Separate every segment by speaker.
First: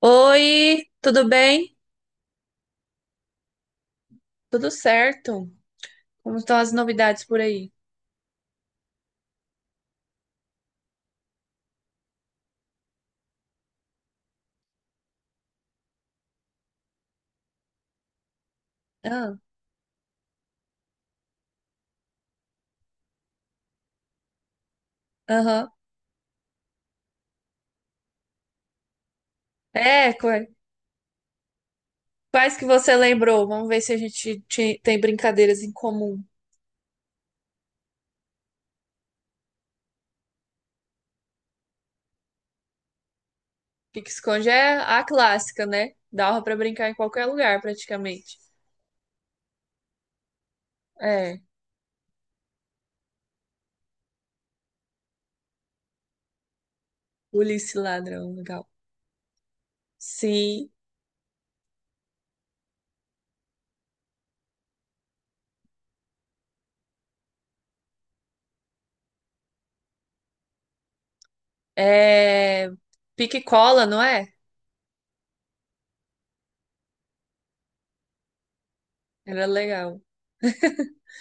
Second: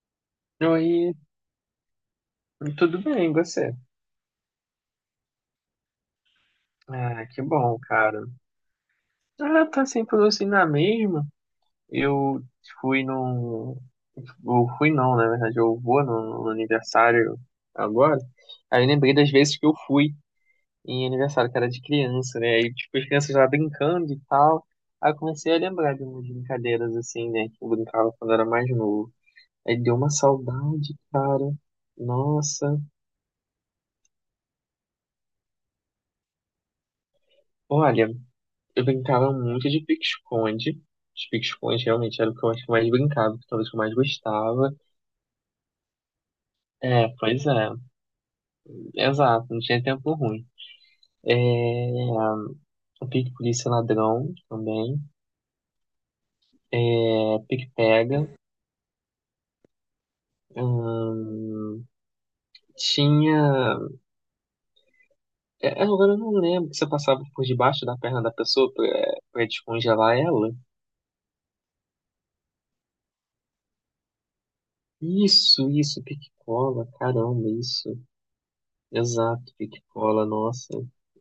Speaker 1: Oi,
Speaker 2: Oi,
Speaker 1: tudo bem?
Speaker 2: tudo bem, e você?
Speaker 1: Tudo certo? Como estão as novidades
Speaker 2: Ah,
Speaker 1: por
Speaker 2: que
Speaker 1: aí?
Speaker 2: bom, cara. Ah, tá sempre tudo assim na mesma. Eu fui num. Eu fui não, na verdade, eu vou no aniversário agora. Aí eu lembrei das
Speaker 1: Ah,
Speaker 2: vezes que eu fui em aniversário, que era de criança, né? Aí, tipo, as crianças lá brincando e tal. Aí eu comecei a
Speaker 1: aham.
Speaker 2: lembrar de umas brincadeiras assim, né? Que eu brincava quando era mais novo. Aí deu uma
Speaker 1: É,
Speaker 2: saudade, cara.
Speaker 1: quais que
Speaker 2: Nossa.
Speaker 1: você lembrou? Vamos ver se a gente tem brincadeiras em comum.
Speaker 2: Olha. Eu brincava muito de pique-esconde. Os pique-esconde realmente era o que eu acho que eu mais brincava, que talvez eu mais
Speaker 1: Pique esconde
Speaker 2: gostava.
Speaker 1: é a clássica, né? Dava pra brincar em
Speaker 2: É,
Speaker 1: qualquer
Speaker 2: pois
Speaker 1: lugar,
Speaker 2: é.
Speaker 1: praticamente.
Speaker 2: Exato, não tinha tempo ruim.
Speaker 1: É,
Speaker 2: O pique-polícia ladrão também. É,
Speaker 1: polícia e
Speaker 2: pique-pega.
Speaker 1: ladrão, legal. Sim,
Speaker 2: Hum, tinha. É, agora eu não lembro que você passava por debaixo da perna da pessoa pra descongelar ela.
Speaker 1: é pique e cola, não é?
Speaker 2: Isso, pique-cola, caramba, isso.
Speaker 1: Era
Speaker 2: Exato,
Speaker 1: legal.
Speaker 2: pique-cola, nossa.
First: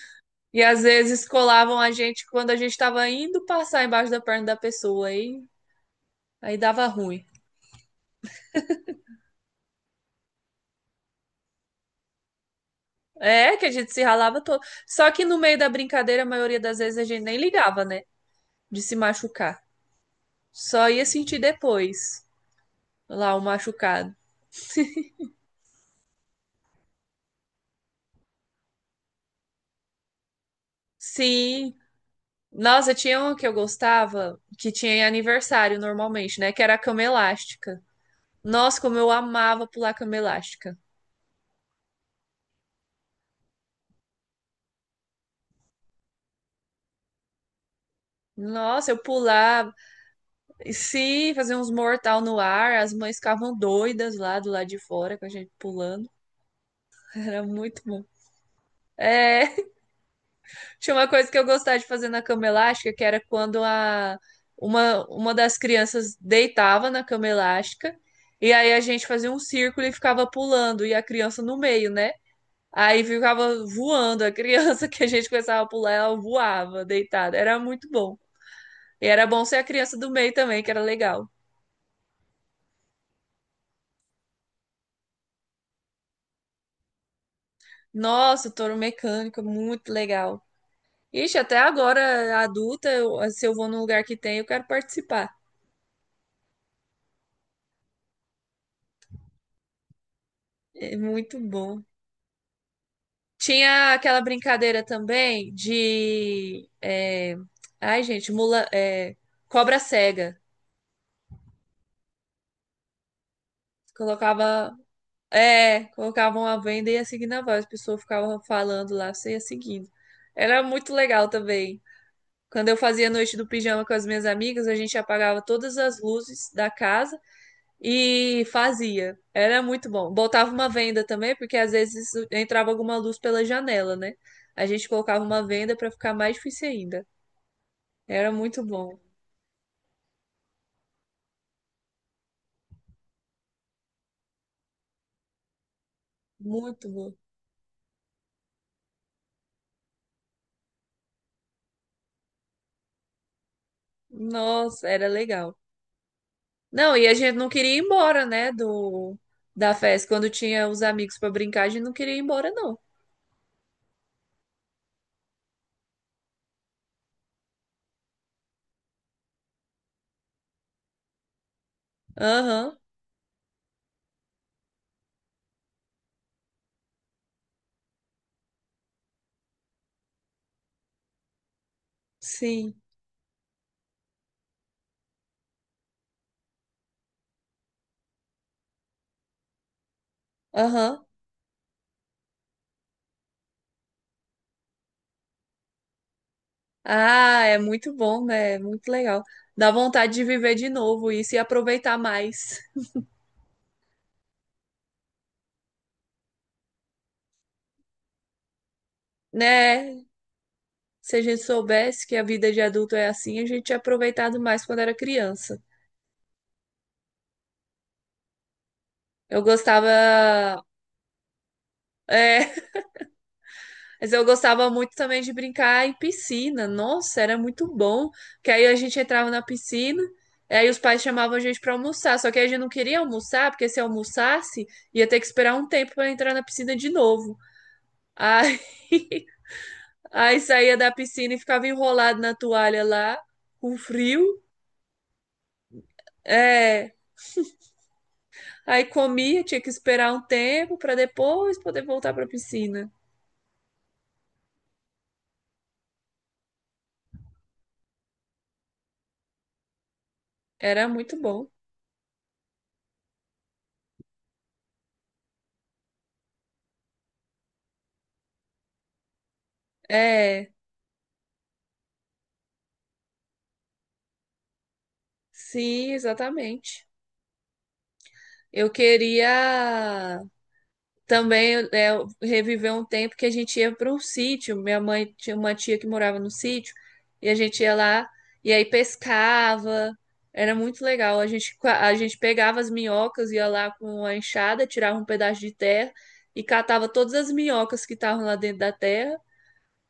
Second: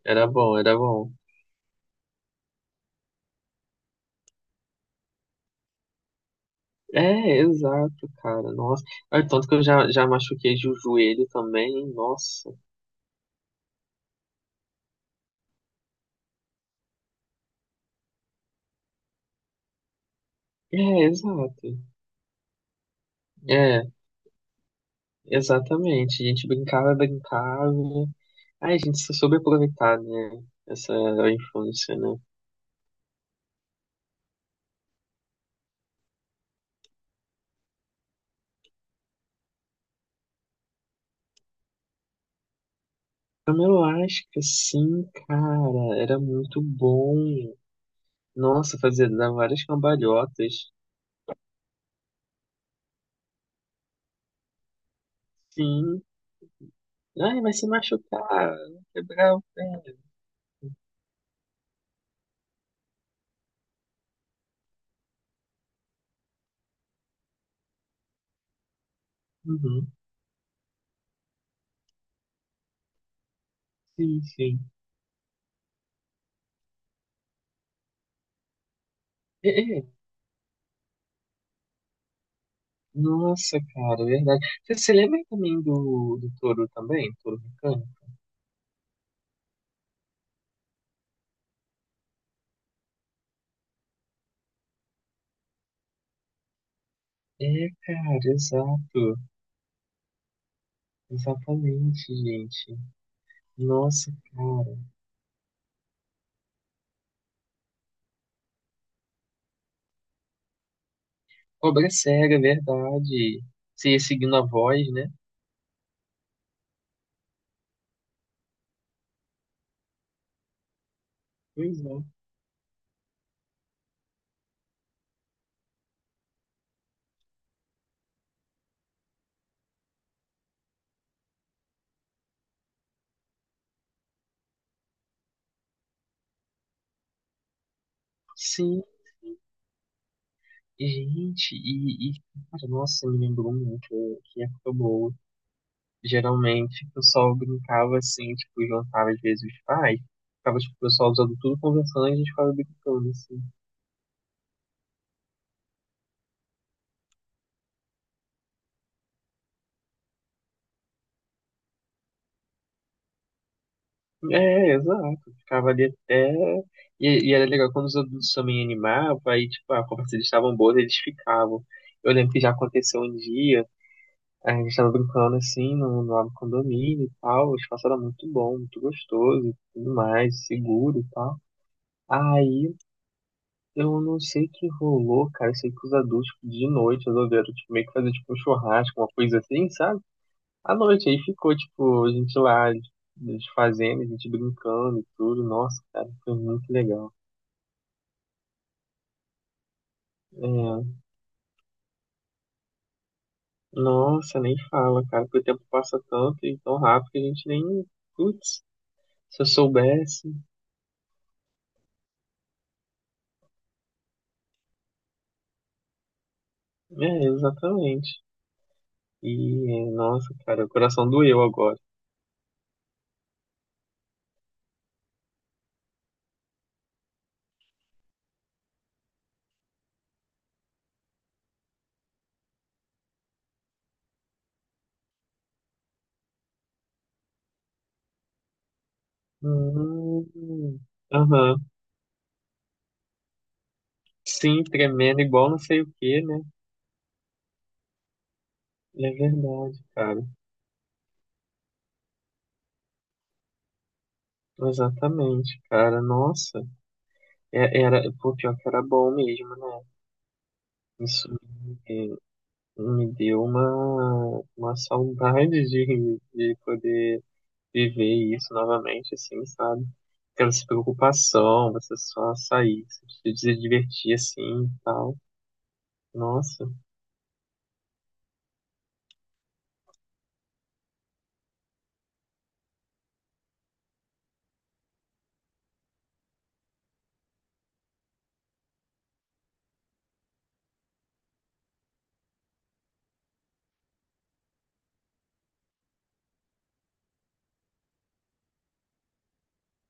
Speaker 2: Era bom,
Speaker 1: E
Speaker 2: era
Speaker 1: às
Speaker 2: bom.
Speaker 1: vezes colavam a gente quando a gente estava indo passar embaixo da perna da pessoa, aí dava ruim.
Speaker 2: É, exato, cara. Nossa. Olha, tanto que eu já machuquei o joelho também. Nossa.
Speaker 1: É, que a gente se ralava todo. Só que no meio da brincadeira, a maioria das vezes a gente nem ligava, né? De se machucar. Só ia
Speaker 2: É,
Speaker 1: sentir
Speaker 2: exato.
Speaker 1: depois lá o
Speaker 2: É,
Speaker 1: machucado.
Speaker 2: exatamente. A gente brincava, brincava. Ai, a gente se soube aproveitar, né? Essa
Speaker 1: Sim.
Speaker 2: infância, né?
Speaker 1: Nossa, tinha uma que eu gostava, que tinha em aniversário normalmente, né? Que era a cama elástica. Nossa, como eu amava pular cama elástica.
Speaker 2: Então, eu acho que sim, cara. Era muito bom. Nossa,
Speaker 1: Nossa, eu
Speaker 2: fazer dar várias
Speaker 1: pulava.
Speaker 2: cambalhotas.
Speaker 1: E sim, fazia uns mortal no ar. As mães ficavam doidas lá do lado de fora com a gente
Speaker 2: Sim.
Speaker 1: pulando.
Speaker 2: Ai,
Speaker 1: Era
Speaker 2: vai se
Speaker 1: muito bom.
Speaker 2: machucar. Quebrar o pé.
Speaker 1: É. Tinha uma coisa que eu gostava de fazer na cama elástica, que era quando uma das crianças deitava na cama elástica, e aí a gente fazia um círculo e
Speaker 2: Uhum.
Speaker 1: ficava pulando, e a criança no meio, né? Aí ficava
Speaker 2: Sim,
Speaker 1: voando, a
Speaker 2: sim.
Speaker 1: criança que a gente começava a pular, ela voava deitada. Era muito bom. E era bom
Speaker 2: É,
Speaker 1: ser a
Speaker 2: é.
Speaker 1: criança do meio também, que era legal.
Speaker 2: Nossa, cara, é verdade. Você se lembra também do touro também? Touro mecânico?
Speaker 1: Nossa, touro mecânico, muito legal. Ixi, até agora, adulta, se eu vou num lugar que tem, eu quero participar.
Speaker 2: É, cara, exato.
Speaker 1: É muito bom.
Speaker 2: Exatamente, gente.
Speaker 1: Tinha
Speaker 2: Nossa,
Speaker 1: aquela
Speaker 2: cara.
Speaker 1: brincadeira também de. Ai, gente, mula. Cobra cega.
Speaker 2: Cobra cega, é verdade. Você ia seguindo a
Speaker 1: Colocava.
Speaker 2: voz, né?
Speaker 1: É, colocavam a venda e ia seguindo a voz. A pessoa ficava falando lá, você ia seguindo. Era muito legal
Speaker 2: Pois
Speaker 1: também.
Speaker 2: é.
Speaker 1: Quando eu fazia noite do pijama com as minhas amigas, a gente apagava todas as luzes da casa e fazia. Era muito bom. Botava uma venda também, porque às vezes entrava alguma luz pela janela, né? A gente colocava uma venda para ficar mais difícil ainda. Era muito
Speaker 2: Sim,
Speaker 1: bom,
Speaker 2: gente. E cara, nossa, me lembrou muito que época boa. Geralmente,
Speaker 1: muito
Speaker 2: o
Speaker 1: bom.
Speaker 2: pessoal brincava assim, tipo, juntava às vezes os pais. Ficava, tipo, o pessoal usando tudo conversando e a gente ficava brincando, assim.
Speaker 1: Nossa, era legal. Não, e a gente não queria ir embora, né, do da festa. Quando tinha os amigos pra brincar, a gente não queria ir embora, não.
Speaker 2: É, exato. Ficava ali até. E era legal quando os adultos também animavam, aí, tipo, a conversa deles estavam boas, eles ficavam. Eu lembro que já
Speaker 1: Aham,
Speaker 2: aconteceu um dia, a gente tava brincando assim no lado do condomínio e tal, o espaço era muito bom, muito gostoso e tudo mais, seguro e tal. Aí
Speaker 1: sim,
Speaker 2: eu não sei o que rolou, cara. Eu sei que os adultos tipo, de noite resolveram tipo, meio que fazer tipo, um churrasco, uma coisa assim, sabe? À
Speaker 1: aham.
Speaker 2: noite. Aí ficou, tipo, a gente lá a fazendo, a gente brincando e tudo. Nossa, cara, foi muito legal.
Speaker 1: Ah, é muito bom, né? É muito legal. Dá vontade de viver de
Speaker 2: É,
Speaker 1: novo isso e aproveitar mais,
Speaker 2: nossa, nem fala, cara, porque o tempo passa tanto e tão rápido que a gente nem. Putz, se eu
Speaker 1: né?
Speaker 2: soubesse.
Speaker 1: Se a gente soubesse que a vida de adulto é assim, a gente tinha aproveitado mais quando era criança.
Speaker 2: É, exatamente. E,
Speaker 1: Eu
Speaker 2: é, nossa,
Speaker 1: gostava.
Speaker 2: cara, o coração doeu agora.
Speaker 1: é, Mas eu gostava muito também de brincar em piscina. Nossa, era muito bom. Porque aí a gente entrava na piscina, aí os pais chamavam a gente para almoçar. Só que a gente não queria almoçar, porque se almoçasse, ia ter que esperar um tempo para entrar na piscina de novo. Aí, aí saía
Speaker 2: Hum.
Speaker 1: da piscina e
Speaker 2: Aham.
Speaker 1: ficava enrolado na toalha lá, com frio.
Speaker 2: Sim, tremendo igual não sei o que, né?
Speaker 1: É, aí
Speaker 2: É
Speaker 1: comia, tinha que
Speaker 2: verdade,
Speaker 1: esperar um
Speaker 2: cara.
Speaker 1: tempo para depois poder voltar para a piscina.
Speaker 2: Exatamente, cara. Nossa, era, pô, pior que era bom mesmo, né?
Speaker 1: Era muito
Speaker 2: Isso
Speaker 1: bom.
Speaker 2: me, me deu uma saudade de poder viver isso novamente, assim, sabe? Aquela
Speaker 1: É,
Speaker 2: preocupação, você só sair, se divertir assim e tal.
Speaker 1: sim,
Speaker 2: Nossa,
Speaker 1: exatamente. Eu queria também reviver um tempo que a gente ia para um sítio. Minha mãe tinha uma tia que morava no sítio e a gente ia lá e aí pescava. Era muito legal. A gente, a gente pegava as minhocas, ia lá com a enxada, tirava um pedaço de terra e catava todas as minhocas que estavam lá dentro da terra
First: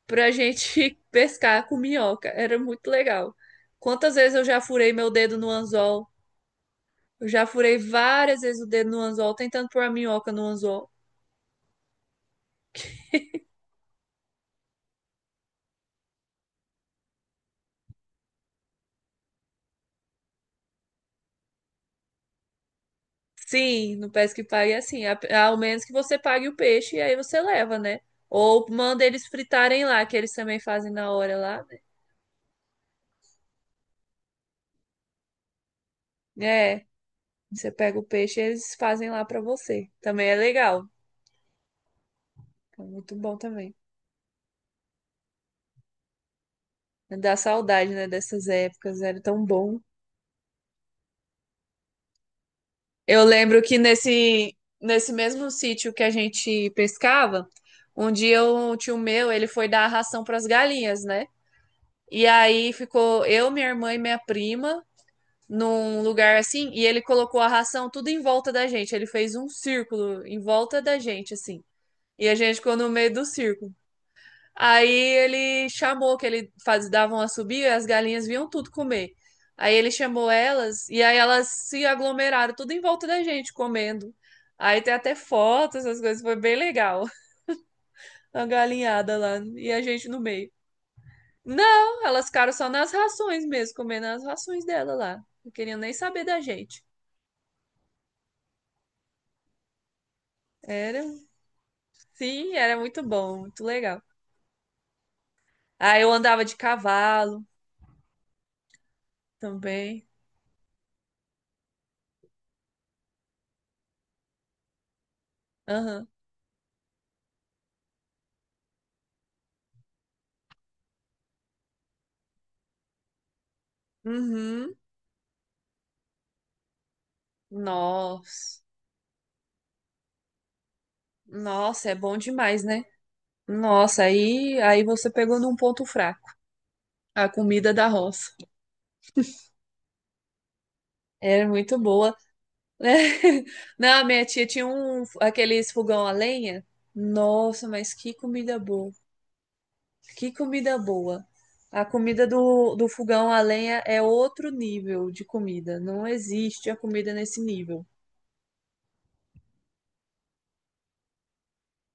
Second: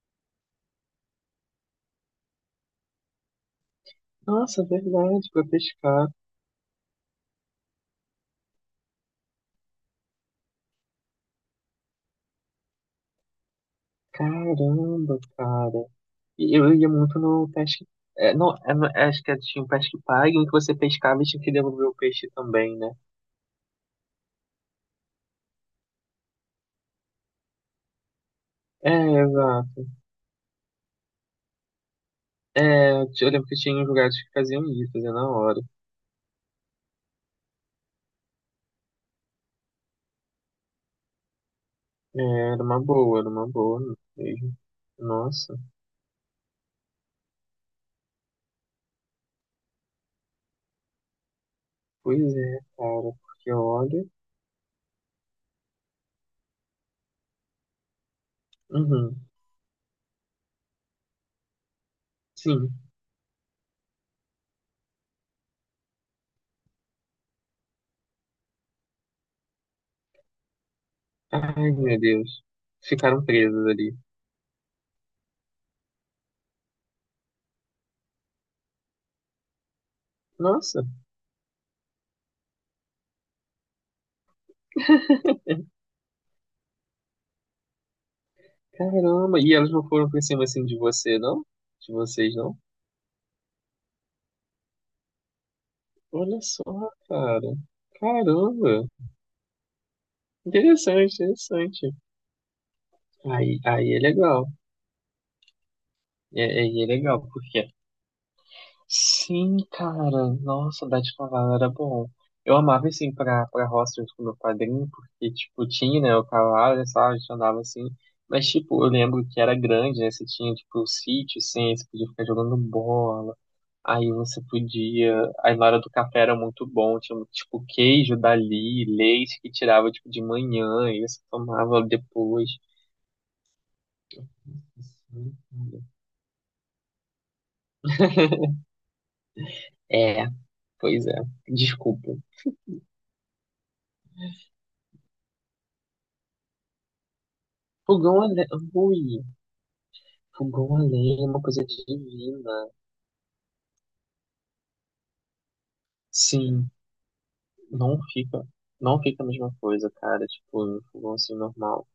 Speaker 1: pra gente pescar com minhoca. Era muito legal. Quantas vezes eu já
Speaker 2: nossa, é
Speaker 1: furei meu
Speaker 2: verdade,
Speaker 1: dedo
Speaker 2: pra
Speaker 1: no anzol
Speaker 2: pescar.
Speaker 1: eu já furei várias vezes o dedo no anzol, tentando pôr a minhoca no anzol.
Speaker 2: Caramba, cara. E eu ia muito no pesque. Acho que é, tinha um pesque pague em que você pescava e tinha que devolver o peixe também, né?
Speaker 1: Sim, no Pesca e Pague é assim. Ao menos que você pague o peixe e aí você leva, né? Ou
Speaker 2: É,
Speaker 1: manda eles fritarem
Speaker 2: exato.
Speaker 1: lá, que eles também fazem na hora lá,
Speaker 2: É, eu lembro que tinha uns lugares que faziam isso, fazia na hora.
Speaker 1: né? É, você pega o peixe e eles fazem lá pra você. Também é legal.
Speaker 2: É, era uma
Speaker 1: É muito
Speaker 2: boa, era
Speaker 1: bom
Speaker 2: uma
Speaker 1: também.
Speaker 2: boa mesmo. Nossa,
Speaker 1: Dá saudade, né, dessas épocas, era tão bom.
Speaker 2: pois é, cara,
Speaker 1: Eu
Speaker 2: porque
Speaker 1: lembro que
Speaker 2: olha.
Speaker 1: nesse mesmo sítio que a gente pescava, um dia um tio
Speaker 2: Uhum,
Speaker 1: meu, ele foi dar ração pras galinhas, né? E
Speaker 2: sim.
Speaker 1: aí ficou eu, minha irmã e minha prima num lugar assim, e ele colocou a ração tudo em volta da gente. Ele fez um círculo em volta da gente, assim.
Speaker 2: Ai, meu
Speaker 1: E a
Speaker 2: Deus.
Speaker 1: gente ficou no meio
Speaker 2: Ficaram
Speaker 1: do
Speaker 2: presas
Speaker 1: círculo.
Speaker 2: ali.
Speaker 1: Aí ele chamou que ele faz, davam a subir e as galinhas vinham tudo comer. Aí ele chamou
Speaker 2: Nossa,
Speaker 1: elas e aí elas se aglomeraram tudo em volta da gente comendo. Aí tem até fotos, essas coisas, foi bem legal. A galinhada lá
Speaker 2: caramba. E
Speaker 1: e
Speaker 2: elas
Speaker 1: a
Speaker 2: não
Speaker 1: gente
Speaker 2: foram
Speaker 1: no
Speaker 2: pra cima
Speaker 1: meio.
Speaker 2: assim de você, não? De
Speaker 1: Não, elas
Speaker 2: vocês,
Speaker 1: ficaram
Speaker 2: não?
Speaker 1: só nas rações mesmo, comendo as rações dela lá. Não queriam nem saber da
Speaker 2: Olha só,
Speaker 1: gente.
Speaker 2: cara. Caramba.
Speaker 1: Era,
Speaker 2: Interessante, interessante.
Speaker 1: sim, era muito bom,
Speaker 2: Aí,
Speaker 1: muito
Speaker 2: aí é
Speaker 1: legal.
Speaker 2: legal.
Speaker 1: Ah, eu
Speaker 2: É,
Speaker 1: andava de
Speaker 2: aí é legal,
Speaker 1: cavalo
Speaker 2: porque sim,
Speaker 1: também.
Speaker 2: cara. Nossa, o Bete Cavalo era bom. Eu amava, assim, pra roça junto com meu padrinho, porque, tipo, tinha,
Speaker 1: Aham.
Speaker 2: né, o cavalo, e tal, a gente andava assim. Mas, tipo, eu lembro que era grande, né? Você tinha, tipo, o sítio, assim, você podia ficar jogando bola. Aí você
Speaker 1: Uhum.
Speaker 2: podia. Aí na hora do café era muito bom. Tinha, tipo, queijo
Speaker 1: Nossa.
Speaker 2: dali, leite que tirava, tipo, de manhã, e você tomava
Speaker 1: Nossa, é bom
Speaker 2: depois.
Speaker 1: demais, né? Nossa, aí você pegou num ponto fraco. A comida da roça.
Speaker 2: É, pois é.
Speaker 1: Era muito
Speaker 2: Desculpa.
Speaker 1: boa. Não, minha tia tinha um, aqueles fogão a lenha. Nossa, mas que
Speaker 2: Fogão, ale-
Speaker 1: comida boa.
Speaker 2: ui.
Speaker 1: Que
Speaker 2: O bom
Speaker 1: comida
Speaker 2: além é
Speaker 1: boa.
Speaker 2: uma coisa
Speaker 1: A comida
Speaker 2: divina.
Speaker 1: do, do fogão a lenha é outro nível de comida. Não existe
Speaker 2: Sim,
Speaker 1: a comida nesse nível.
Speaker 2: não fica, não fica a mesma coisa, cara, tipo, no fogão assim normal.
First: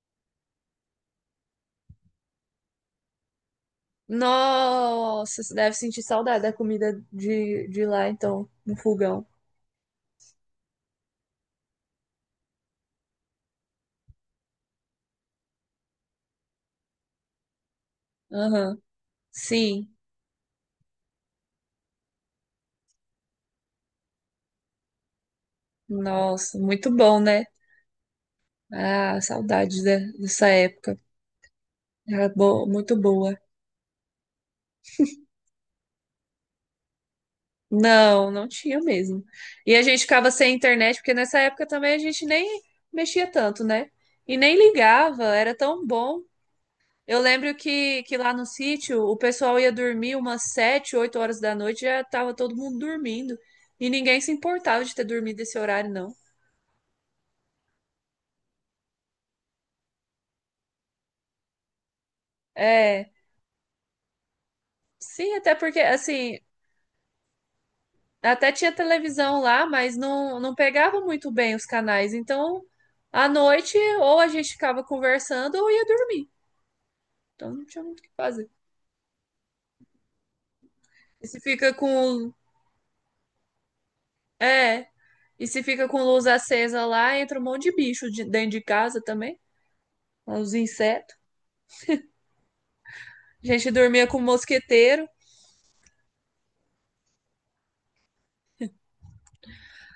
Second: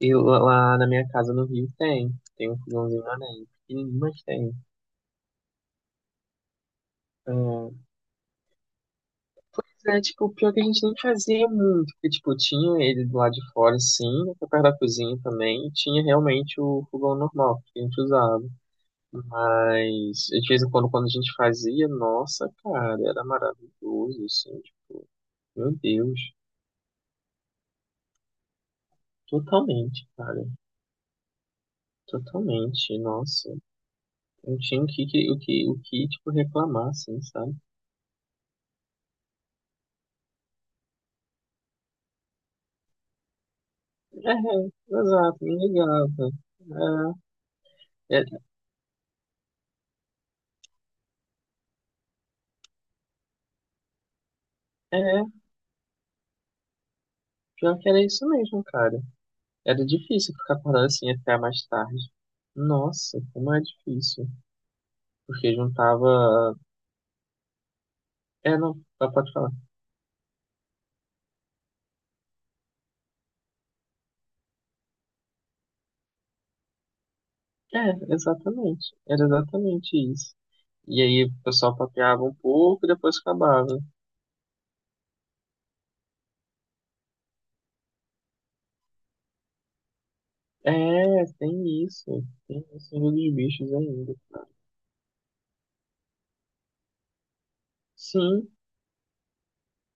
Speaker 2: E lá na minha casa no Rio tem, tem um fogãozinho além, pequenininho, mas tem.
Speaker 1: Nossa, você deve sentir saudade da comida
Speaker 2: É,
Speaker 1: de lá, então, no fogão.
Speaker 2: mas é, tipo, pior que a gente nem fazia muito, porque, tipo, tinha ele do lado de fora, sim, perto da cozinha também, e tinha realmente o fogão normal que a gente usava.
Speaker 1: Aham. Sim.
Speaker 2: Mas, de vez em quando, quando a gente fazia, nossa, cara, era maravilhoso, assim, tipo, meu Deus.
Speaker 1: Nossa, muito bom, né? Ah,
Speaker 2: Totalmente, cara.
Speaker 1: dessa época.
Speaker 2: Totalmente.
Speaker 1: Muito boa.
Speaker 2: Nossa. Não tinha o que, o que, o que tipo, reclamar, assim, sabe?
Speaker 1: Não, não tinha mesmo. E a gente ficava sem internet, porque nessa época também a gente nem mexia tanto, né?
Speaker 2: É,
Speaker 1: E nem
Speaker 2: é,
Speaker 1: ligava,
Speaker 2: exato.
Speaker 1: era
Speaker 2: Me
Speaker 1: tão bom.
Speaker 2: ligava.
Speaker 1: Eu lembro que
Speaker 2: É,
Speaker 1: lá no sítio o pessoal ia dormir umas 7, 8 horas da noite, já tava todo mundo dormindo. E ninguém se importava de
Speaker 2: é,
Speaker 1: ter
Speaker 2: é,
Speaker 1: dormido esse horário, não.
Speaker 2: pior que era isso mesmo, cara. Era difícil ficar acordado assim até mais tarde.
Speaker 1: É,
Speaker 2: Nossa, como é difícil.
Speaker 1: sim, até
Speaker 2: Porque
Speaker 1: porque, assim,
Speaker 2: juntava.
Speaker 1: até
Speaker 2: É,
Speaker 1: tinha
Speaker 2: não, ah, pode
Speaker 1: televisão
Speaker 2: falar.
Speaker 1: lá, mas não pegava muito bem os canais. Então, à noite, ou a gente ficava conversando ou ia dormir. Então, não tinha muito o que
Speaker 2: É,
Speaker 1: fazer.
Speaker 2: exatamente. Era exatamente isso. E aí
Speaker 1: E se
Speaker 2: o
Speaker 1: fica
Speaker 2: pessoal papeava
Speaker 1: com.
Speaker 2: um pouco e depois acabava.
Speaker 1: É, e se fica com luz acesa lá, entra um monte de dentro de casa também, os insetos.
Speaker 2: É, tem isso. Tem o Senhor dos
Speaker 1: A gente
Speaker 2: Bichos
Speaker 1: dormia
Speaker 2: ainda.
Speaker 1: com o mosqueteiro.
Speaker 2: Sim,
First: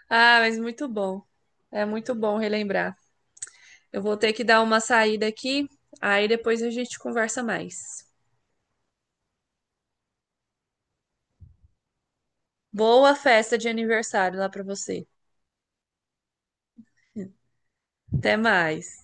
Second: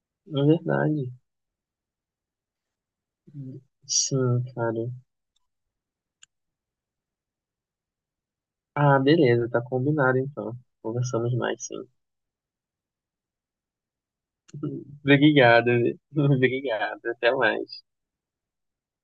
Speaker 1: Ah,
Speaker 2: é
Speaker 1: mas muito
Speaker 2: verdade.
Speaker 1: bom. É muito bom relembrar. Eu vou ter
Speaker 2: Sim,
Speaker 1: que dar uma
Speaker 2: cara.
Speaker 1: saída aqui, aí depois a gente conversa mais.
Speaker 2: Ah, beleza, tá combinado então. Conversamos mais, sim.
Speaker 1: Boa festa de aniversário lá para você.
Speaker 2: Obrigado, obrigado. Até mais.
Speaker 1: Até mais.